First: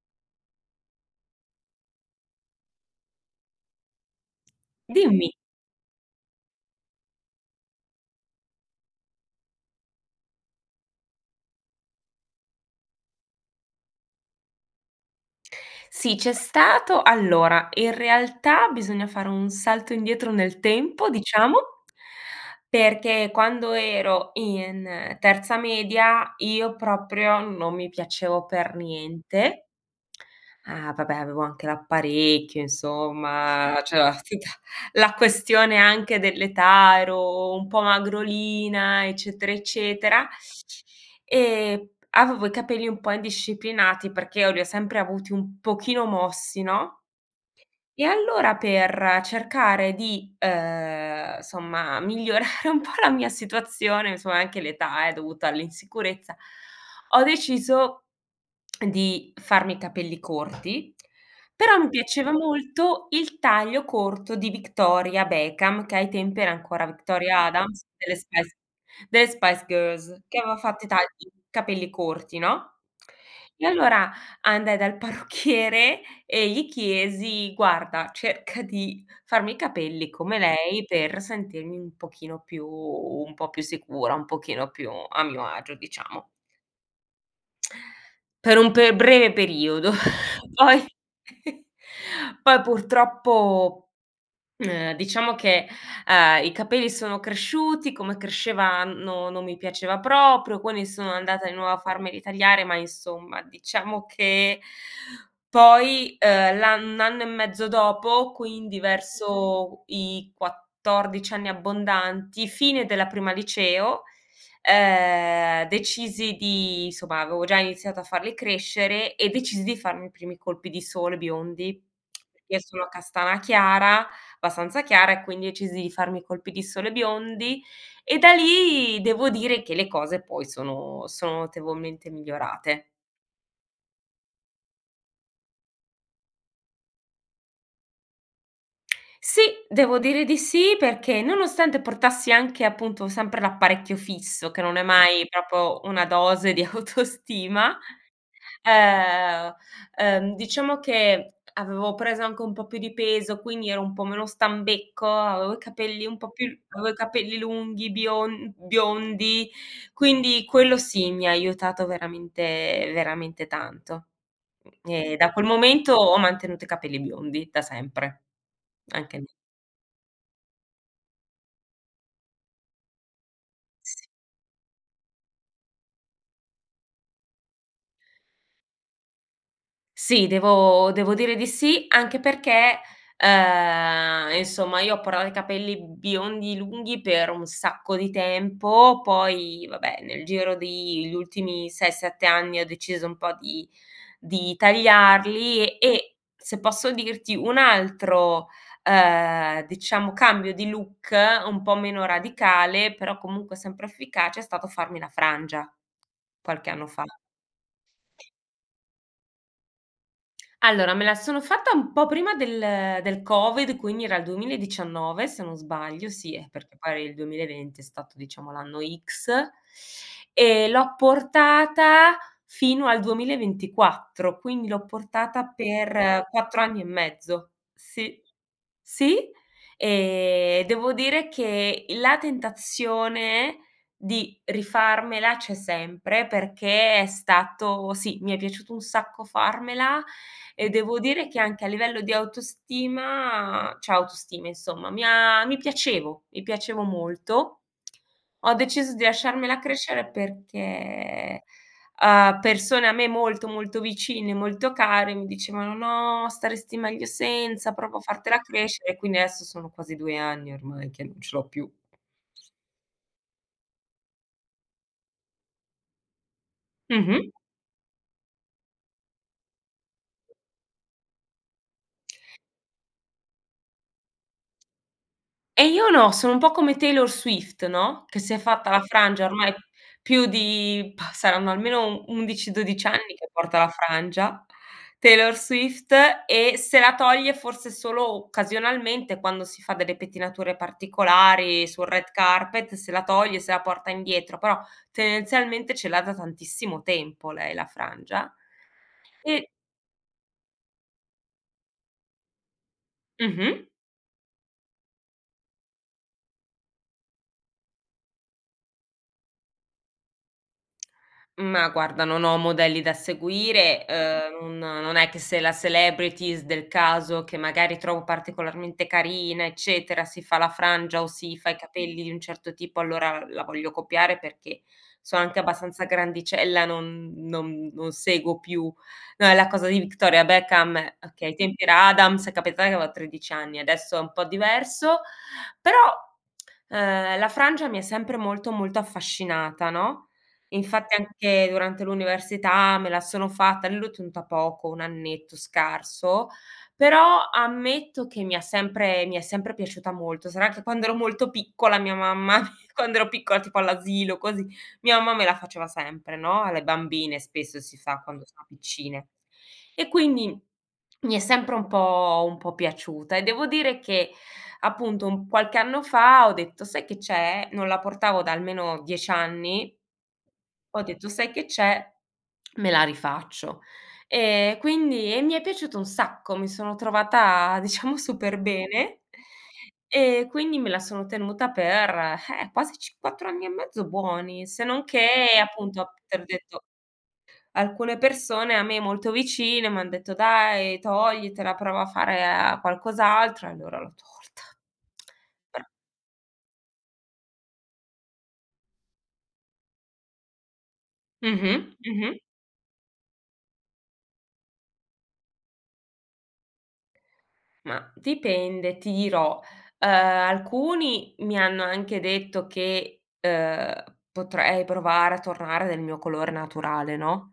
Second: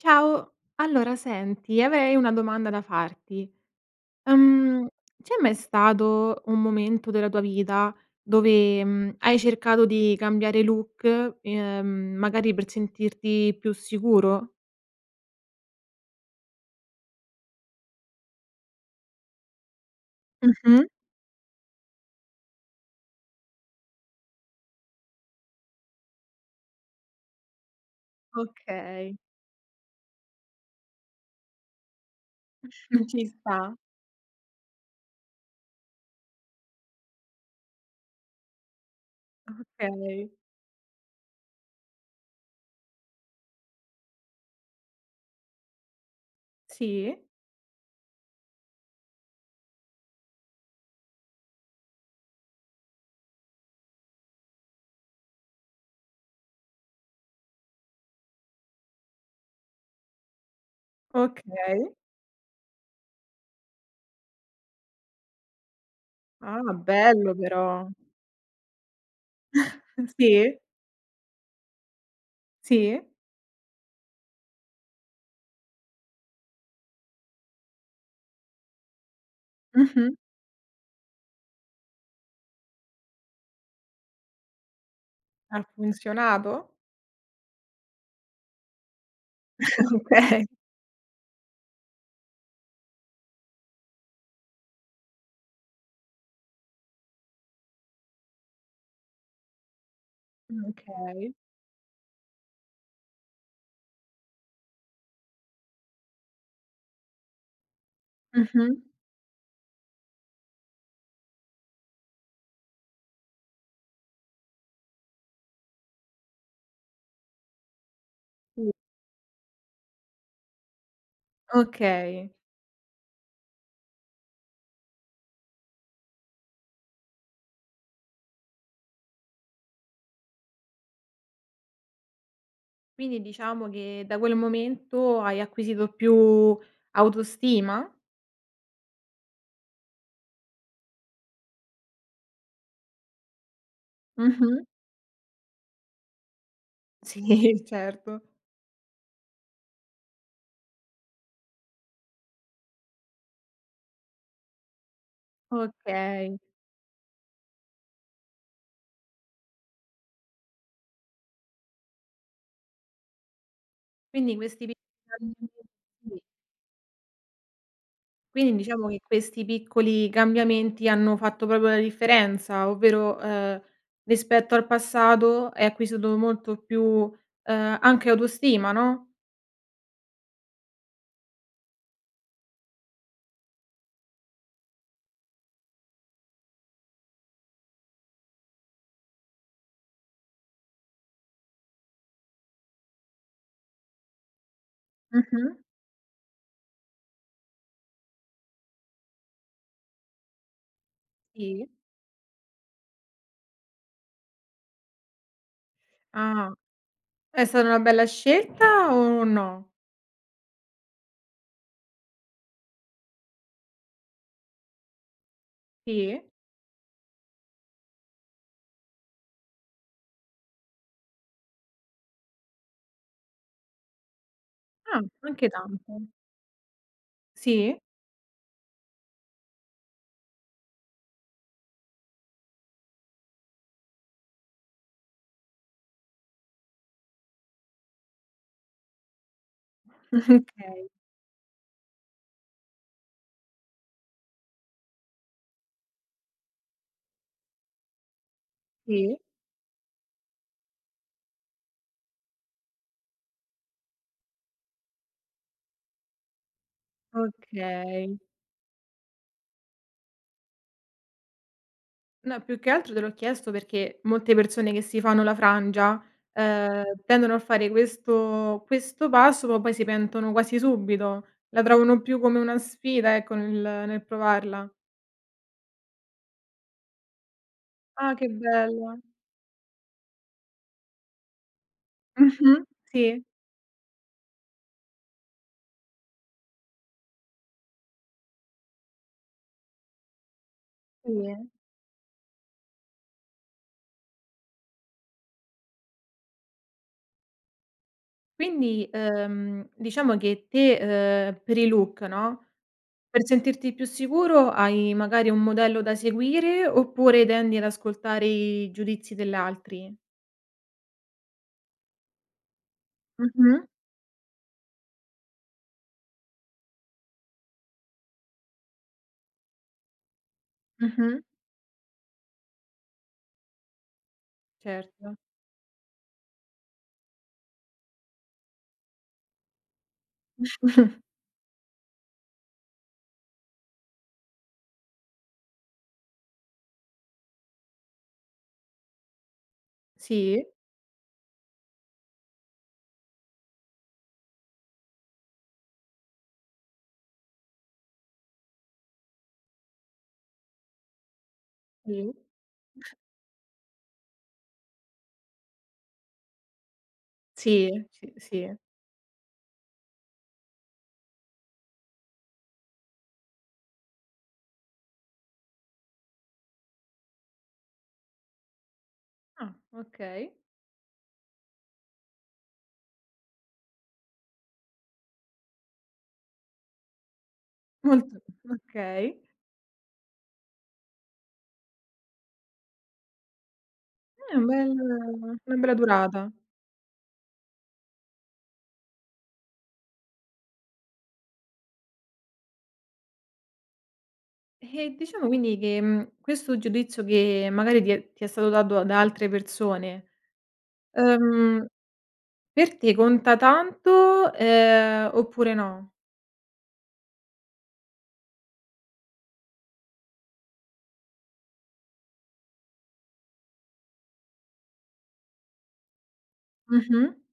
Ciao. Allora senti, avrei una domanda da farti, uhm, c'è Dimmi. mai stato un momento della tua vita dove, mhmm, hai cercato di cambiare look, ehm, magari per sentirti più sicuro? Sì, c'è stato. Allora, in realtà, bisogna fare un salto indietro nel Mh-mh. tempo, diciamo, perché quando ero in terza media io proprio non mi piacevo per Okay. niente. Ah, vabbè, avevo anche l'apparecchio, ci sta. insomma, cioè, tutta la questione anche dell'età, ero un po' magrolina, eccetera, eccetera, Okay. e avevo i capelli un po' indisciplinati perché io li ho sempre avuti un pochino mossi, no, Sì. e allora, per cercare di, uhm, somma, migliorare un po' la mia situazione, insomma, è anche l'età, eh, dovuta all'insicurezza, ho deciso di farmi i capelli corti. Però mi Okay. piaceva molto il taglio corto di Victoria Beckham, che ai tempi era Ah, ancora bello Victoria Adams, però. delle Spice delle Spice Girls, che aveva Sì. fatto i tagli, capelli corti, no, Sì. e allora andai dal parrucchiere e gli chiesi: “Guarda, cerca di farmi i capelli Mh-mh. come lei.” Per sentirmi un pochino più un po' più sicura, un pochino più a mio Ha agio, diciamo funzionato? Per un pe breve periodo; Okay. poi poi purtroppo, ehm, diciamo che, ehm, i capelli sono cresciuti come cresceva no, non mi piaceva Mh. proprio, quindi sono okay. andata di nuovo a farmeli tagliare ma insomma, diciamo che poi, ehm, l'ann 1 anno e mezzo dopo, quindi Mh-mh. verso i 14 anni abbondanti, fine della prima liceo, ehm, decisi di insomma avevo già iniziato a farli Sì. crescere e decisi di farmi i primi colpi di sole biondi, Okay. perché sono castana chiara abbastanza chiara, e quindi decisi di farmi i colpi di sole biondi; e da lì devo dire che le cose poi sono sono notevolmente migliorate. Quindi diciamo che da quel momento hai acquisito più autostima? Sì, devo dire di sì, perché nonostante portassi anche, appunto, sempre l'apparecchio fisso che Mh-mh. non è mai proprio una dose di Sì, autostima, certo. ehm, ehm, diciamo che avevo preso anche un po' più di peso quindi ero un po' meno stambecco, avevo i capelli un po' Okay. più l avevo i capelli lunghi bion biondi, quindi quello sì, mi ha aiutato veramente, veramente tanto. Quindi questi vi Mh, e da quel momento ho [unintelligible] mantenuto i capelli biondi da sempre. Quindi diciamo che Anche lì questi piccoli cambiamenti hanno fatto proprio la differenza, ovvero, ehm, Sì. rispetto al passato hai acquisito molto più, uhm, anche autostima, no? Sì, devo devo dire di sì, anche perchè, ehm, insomma io ho portato i capelli biondi lunghi per un sacco di tempo, poi vabbè nel giro di gli ultimi 6-7 anni ho deciso un po' di di Mh-mh. tagliarli e e, se posso dirti, un altro, ehm, diciamo cambio di look un Sì. po' meno radicale però comunque sempre efficace è stato farmi la frangia, Ah. qualche anno fa. È stata una bella scelta o no? Allora me la sono fatta un po' prima del del covid, quindi era il 2019, se non sbaglio. Sì. Sì, eh, perché poi il 2020 è stato diciamo l'anno X; e l'ho portata fino al 2024, quindi l'ho Ah, anche portata tanto. per 4 anni e mezzo. Sì. Sì. Sì, ehm, devo dire che la tentazione di rifarmela c'è sempre, perché è stato sì, mi è piaciuto un sacco farmela e Okay. devo dire che anche a livello di autostima cioè autostima insomma mi ha mi piacevo mi piacevo molto. Ho deciso di Sì. lasciarmela crescere perché, uhm, persone a me molto, molto vicine, molto care mi dicevano: "No, staresti meglio senza, provo a Okay. fartela crescere", e quindi adesso sono quasi 2 anni ormai che non ce l'ho più. No più che altro te l'ho chiesto perché molte persone che si fanno la frangia, ehm, Mh-mh. tendono a fare questo questo passo ma poi si pentono quasi subito. La trovano più come una sfida ecco nel nel provarla. E io no sono un po' come Taylor Swift, no, Ah, che che si è fatta la bella. frangia ormai più di bah, saranno almeno u 11, Mh-mh. 12 anni Sì. che porta la frangia Taylor Swift, e se la toglie forse solo occasionalmente quando si fa delle pettinature Sì. particolari, sul red carpet se la toglie e se la porta indietro, però tendenzialmente ce l'ha da tantissimo tempo lei la frangia. Quindi, E ehm, diciamo che te, ehm, per il look no, per Mh-mh. sentirti più sicuro hai magari un modello da seguire oppure tendi ad ascoltare i giudizi dell'altri? Ma guarda non ho modelli da Mh-mh. seguire. Uhm, un non è che se la celebrities del caso che magari trovo particolarmente carina eccetera, si fa la frangia o Mh-mh. si fa i capelli di un certo tipo allora la voglio copiare perché Certo. sono anche abbastanza grandicella, non non non seguo più no è la cosa di Victoria Beckham okay, ai tempi era Adams è capitato che avevo 13 anni, adesso è un po' diverso; però, ehm, la frangia mi è sempre molto, molto affascinata no? Sì. Infatti anche durante l'università me la sono fatta e lì l'ho tenuta poco, 1 annetto scarso, però ammetto che mi ha sempre mi è sempre piaciuta molto, sarà che quando ero molto piccola mia Sì. mamma quando ero piccola tipo all'asilo, così, mia mamma me la faceva sempre no, alle bambine spesso Sì. si fa Sì, quando sono sì. piccine. E quindi mi è sempre un po' un po' piaciuta e devo dire che, appunto, un qualche anno fa ho detto: "Sai che c'è?" Non la portavo da almeno 10 Ah, anni okay. ho detto: "Sai che c'è: me la rifaccio". Ehm, quindi e mi è piaciuto un sacco, mi sono trovata diciamo Molto. super bene, Okay. ehm, quindi me la sono tenuta per, eh, quasi cinqu 4 anni e mezzo Eh, un buoni, se bel non che una bella appunto, te l'ho durata. detto, alcune persone a me molto vicine m'han detto: "Dai toglitela, prova a fare, uhm, qualcos'altro", e allora l'ho tolta. Eh, diciamo quindi Però che, mhmm, questo giudizio che magari ti è ti è stato dato da altre persone, ehm, Mh-mh, mh-mh. per te conta tanto, ehm, oppure no? Ma dipende ti dirò. Ehm, alcuni mi hanno anche detto che, ehm, potrei provare a tornare del mio colore naturale Mh-mh. no?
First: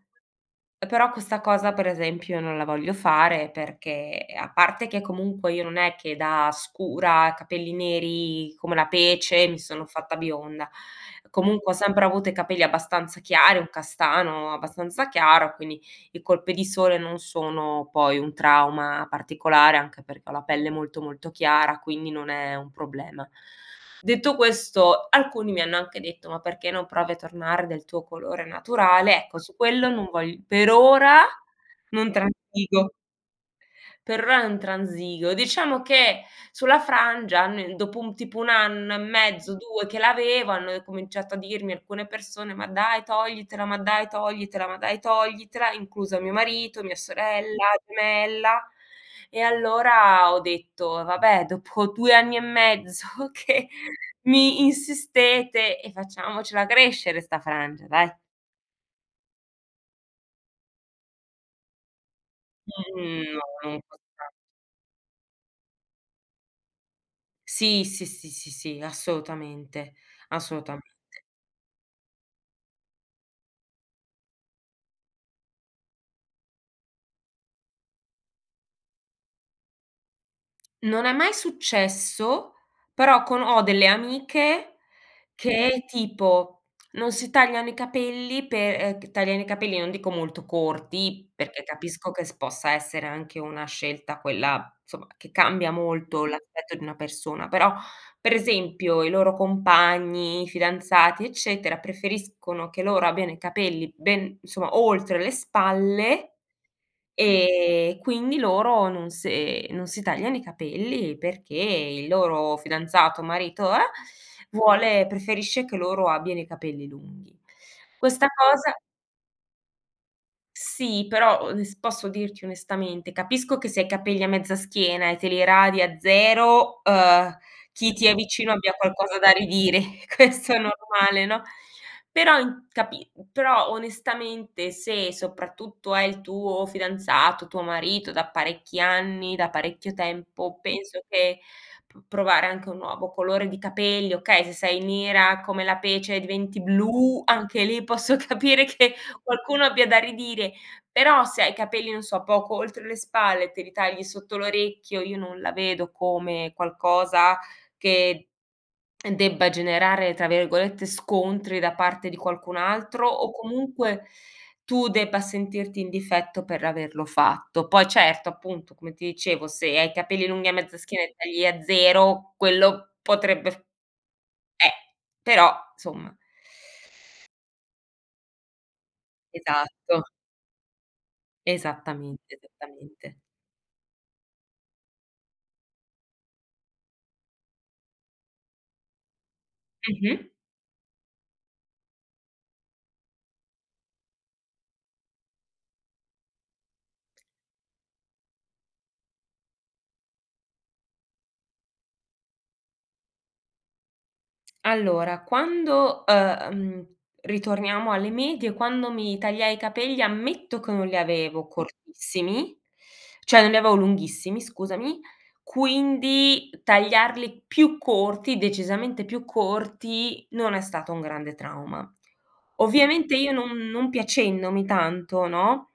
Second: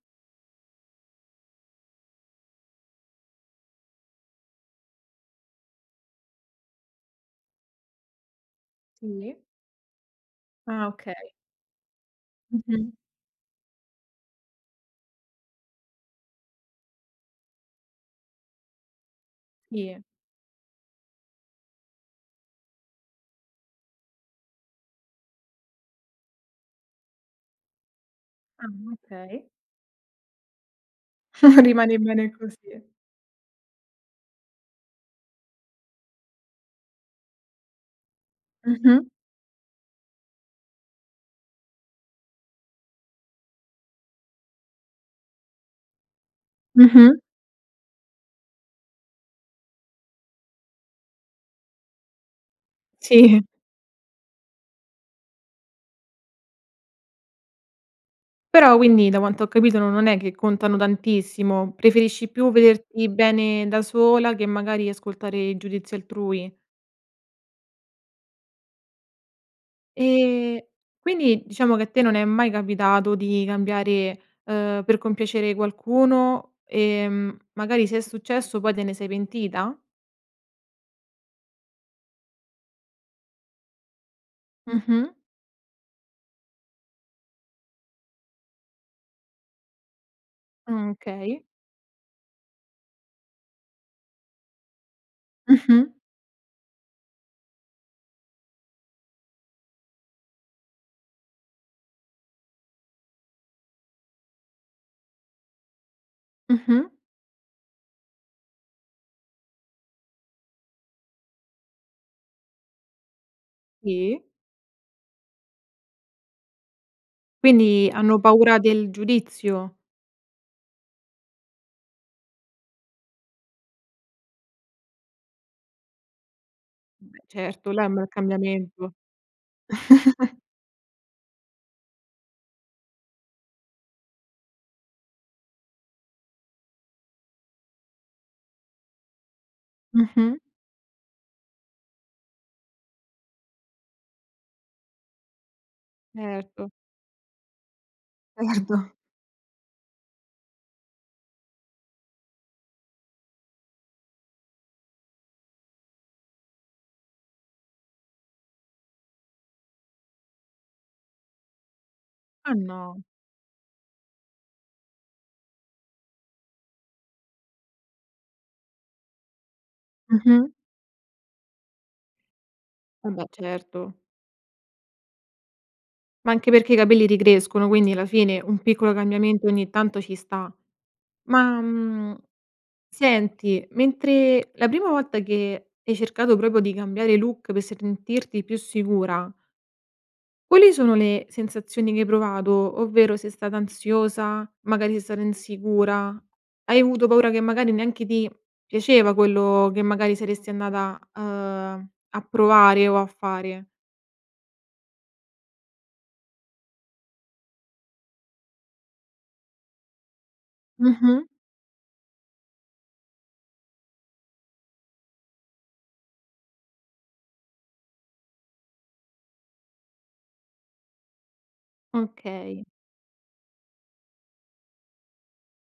Eh però questa cosa per esempio non la voglio fare, perché a parte che comunque io non è che da scura, capelli neri come la Sì. pece mi sono fatta bionda, Ah okay. comunque ho sempre avuto i capelli Mh-mh. abbastanza chiari, un castano abbastanza chiaro, quindi i colpi di sole non sono poi un trauma particolare Sì. anche perché ho la pelle molto, molto chiara quindi non è un problema. Detto questo alcuni mi hanno anche detto: "Ma perché non provi a tornare del tuo colore Ah, naturale?", Ecco okay. su quello non vogl per ora Rimani non bene così. transigo. Per r non transigo. Diciamo che sulla frangia almen dopo un tipo 1 anno e Mh-mh. mezzo, 2 che l'aveva hanno cominciato a dirmi alcune persone: "Ma dai toglitela, ma dai toglitela, ma dai toglitela", incluso mio marito, mia Mh-mh. sorella gemella, e allora ho detto: "Vabbè dopo 2 anni e mezzo Sì. che mi insistete e facciamocela crescere 'sta frangia dai". Però, quindi da quanto ho capito non è che contano tantissimo preferisci, più vederti Mhmm, no bene da non conta. sola che magari ascoltare il giudizio altrui. Sì, sì, sì, sì, sì, assolutamente. Ehm, Assolutamente. quindi diciamo che a te non è mai capitato di cambiare, ehm, per compiacere qualcuno, ehm, magari se è successo poi te ne sei pentita? Non è mai successo, però con ho delle amiche, Mh-mh. che tipo, non si tagliano i capelli pe uhm, che tagliano i capelli, non dico molto corti, Okay. perché capisco che s possa essere anche una scelta quella, insomma, che cambia Mh-mh. molto l'aspetto di una persona, però, per esempio i loro compagni, i fidanzati eccetera, preferiscono che loro abbiano i capelli ben insomma, oltre le spalle, Mh-mh. e quindi loro non se non si tagliano i capelli perché il loro fidanzato, marito, eh, Sì. vuole preferisce che loro abbiano i capelli lunghi. Quindi hanno Questa paura cosa del giudizio? Sì però, ones posso dirti onestamente, capisco che se hai i capelli a mezza schiena e te li radi a zero, Beh uhm, certo, là è un chi ti bel è vicino abbia cambiamento. qualcosa da ridire, questo è normale, no, però in capi però onestamente se soprattutto è il tuo fidanzato, tuo marito da parecchi anni, da parecchio Mh-mh. tempo, penso che, pr provare anche un nuovo colore di capelli okay se sei nera come la pece e diventi Erto. blu, anche lì posso posso capire Erto. che qualcuno abbia da ridire, però se hai capelli non so, poco oltre le spalle e te li tagli sotto l'orecchio, io non la vedo come qualcosa che, uhm, debba generare, tra virgolette, "scontri" da parte di Ma qualcun no. altro, o comunque, tu debba sentirti in difetto per averlo fatto; poi certo, appunto come ti dicevo, se hai i capelli lunghi Mh-mh. a mezza schiena e tagli a zero quello Vabbè, potrebbe f certo. eh,r però, insomma Ma anche perché i capelli ricrescono, quindi la fine un piccolo cambiamento ogni tanto Esatto. ci sta, ma, mhmm, Esattamente, esattamente. senti, mentre la prima volta che hai cercato proprio di cambiare look per sentirti più sicura Mh-mh. quali sono le sensazioni che hai provato? Ovvero sei stata ansiosa, magari sei stata insicura, hai avuto paura che, magari, neanche ti piaceva quello che, magari, saresti andata, uhm, a provare o a fare. allora, quando uhm, ritorniamo alle medie quando mi tagliai i capelli, ammetto che non li Mh-mh. avevo cortissimi cioè non li avevo lunghissimi scusami, quindi tagliarli più corti, decisamente più corti, non è stato un grande trauma; Okay. ovviamente io non non piacendomi tanto, no,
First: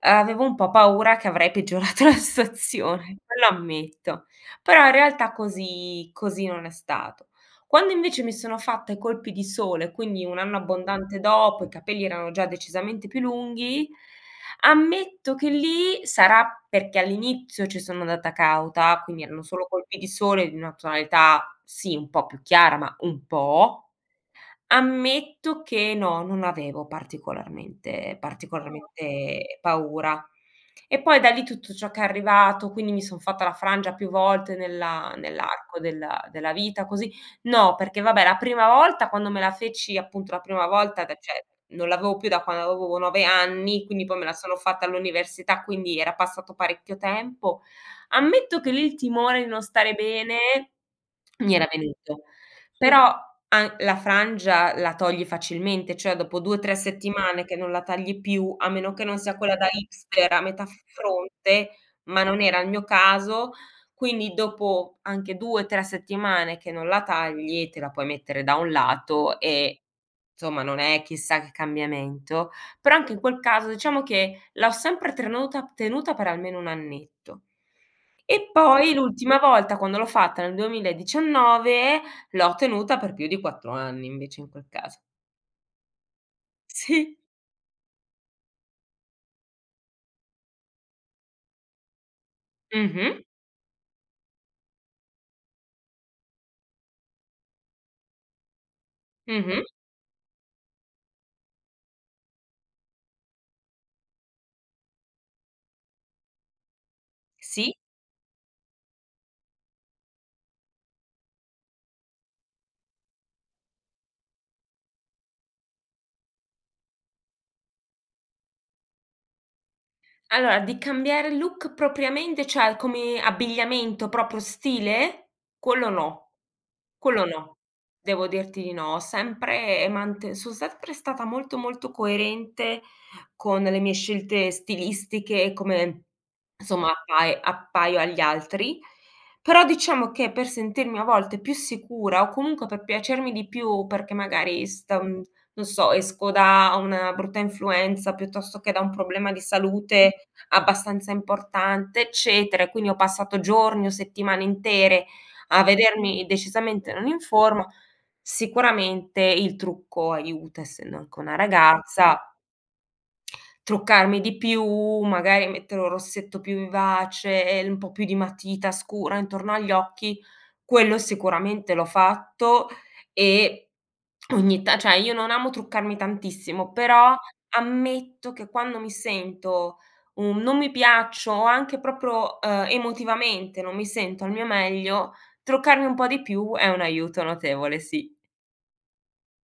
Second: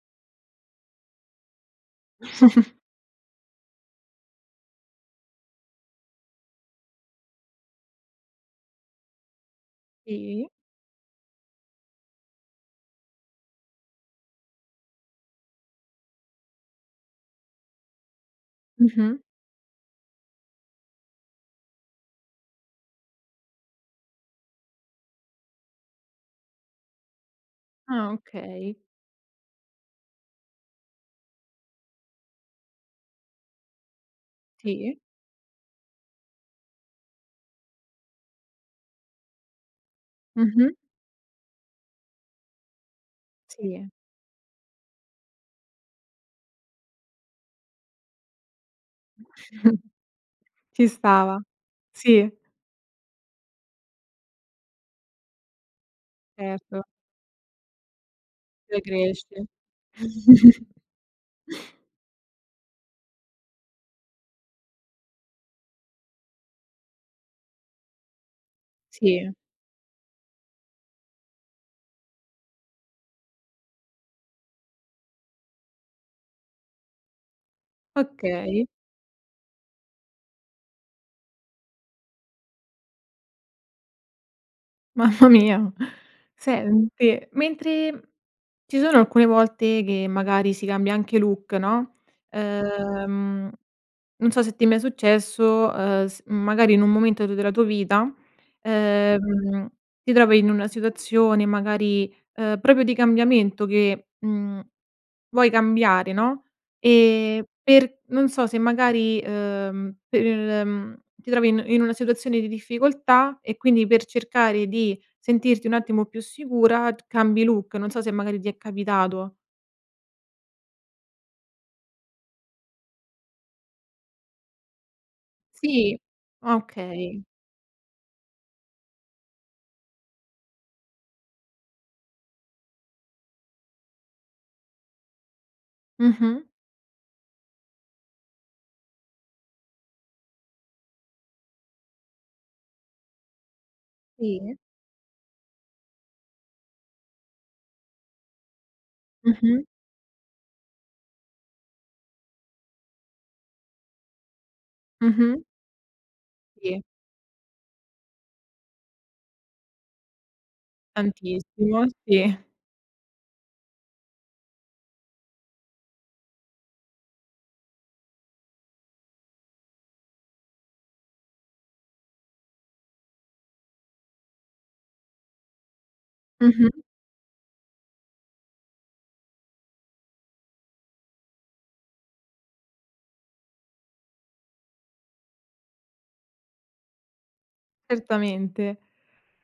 avevo un po' paura che avrei peggiorato la situazione quello ammetto, però in realtà così così non è stato; quando invece mi sono fatta i colpi di sole, quindi 1 Sì. anno abbondante dopo, i capelli erano già decisamente più lunghi, ammetto che lì sarà perché all'inizio ci sono andata cauta, Mh-mh. quindi erano solo colpi di sole di una tonalità, sì, un po' più chiara, ma un po', ammetto che no, non avevo Ah, particolarmente okay. particolarmente paura. E poi da lì tutto ciò che è arrivato, quindi mi son fatta la frangia più volte Sì. nella nell'arco della della vita così no perché vabbè, la prima volta quando me la feci appunto la prima Mh-mh. volta da cioè non l'avevo più da quando avevo 9 anni, Sì. quindi poi me la sono fatta all'università, quindi era passato parecchio tempo, ammetto che lì il timone di non stare bene ci stava, mi era venuto sì. però, an la frangia la togli facilmente cioè dopo 2, 3 Certo. settimane che non la tagli più a meno che non Ricresce. sia quella da hipster a metà f fronte, ma non era il mio caso, quindi dopo anche 2, 3 settimane che non la tagli, te la puoi mettere da un Sì. lato e insomma non è chissà che cambiamento, però anche in quel caso diciamo che l'ho sempre trenuta tenuta per almeno 1 annetto, e Okay. poi l'ultima volta quando l'ho fatta nel 2019 l'ho tenuta per più di 4 anni invece in quel caso. mamma mia! Si. Sente, mentre ci sono alcune volte, che magari si cambia anche look, no, Mh-mh. uhm, non so se ti è mai successo, uhm, s magari in un momento tuo della tua vita, Mh-mh. uhm, ti trovi in una situazione, magari, uhm, proprio di cambiamento che, mhmm, vuoi cambiare no, e Sì. per non so se magari, uhm, per mhmm, ti trovi in in una situazione di difficoltà, e quindi per cercare di sentirti un attimo più sicura t cambi look, non so se magari ti è capitato. Allora, di cambiare look propriamente cioè come abbigliamento, proprio stile? Quello Sì, no, okay. quello no, devo dirti di no, ho sempre, ehm, mante son sempre stata molto, molto coerente con le mie scelte stilistiche, come Mh-mh. insomma appai appaio agli altri, però diciamo, che per sentirmi a volte più sicura, o comunque per piacermi di più, perché Sì. magari stan non so esco da una brutta influenza, piuttosto che da un problema di Mh-mh. salute abbastanza importante eccetera, e quindi ho passato giorni, o settimane intere Mh-mh. a vedermi Sì. decisamente non in forma, sicuramente il trucco aiuta, essendo anche una Tantissimo, ragazza sì. truccarmi di più, magari mettere un rossetto più vivace, e un po' più di matita scura intorno agli occhi, quello sicuramente l'ho fatto, e ogni ta cioè, io non amo truccarmi tantissimo, Mh-mh però ammetto che quando mi sento un non mi piaccio, o anche proprio, ehm, emotivamente non mi sento al mio meglio, truccarmi un po' di più è un aiuto notevole, sì. Certamente,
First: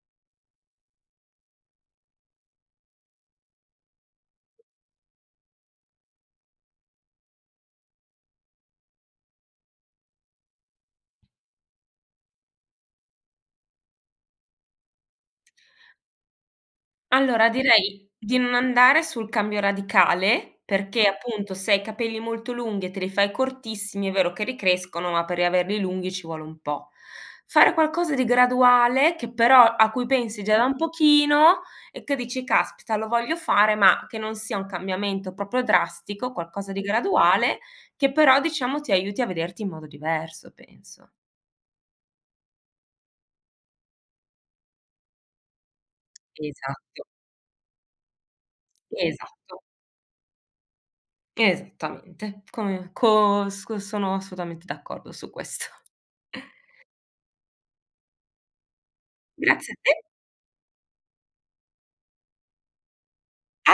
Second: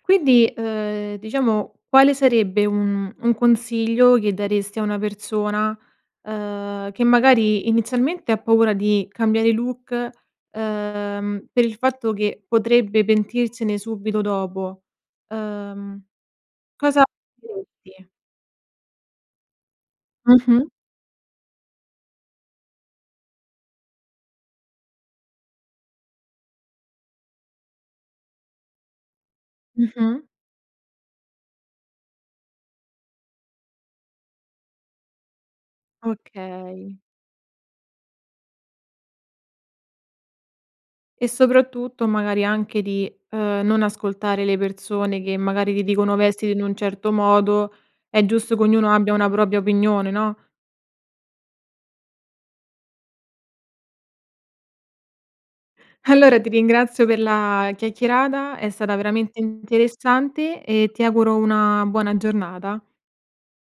quindi, uhm, diciamo quale sarebbe un un consiglio che daresti a una persona, uhm, che magari, inizialmente ha paura di cambiare look, uhm, per il fatto che potrebbe pentirsene subito dopo? Uhm, cosa Allora, diresti? direi di non andare sul cambio radicale, Mh-mh. perché appunto se hai i capelli molto lunghi e te li fai cortissimi, è vero che ricrescono, ma per riaverli lunghi ci vuole un po'; fare qualcosa di graduale, che però a cui Mh-mh. pensi già da un pochino e che dici: "Caspita lo voglio fare." Ma che non sia un cambiamento proprio drastico, qualcosa di Okay. graduale, che però diciamo ti aiuti a vederti in modo diverso penso. E soprattutto, magari anche di, uhm, non ascoltare le persone che magari ti dicono vestiti in un Esatto. certo modo, è giusto che ognuno abbia una propria Esatto. opinione, no? Esattamente, come cos cos sono assolutamente d'accordo su questo Allora ti ringrazio per la chiacchierata, è stata veramente Grazie a te! interessante, e ti auguro una buona giornata. A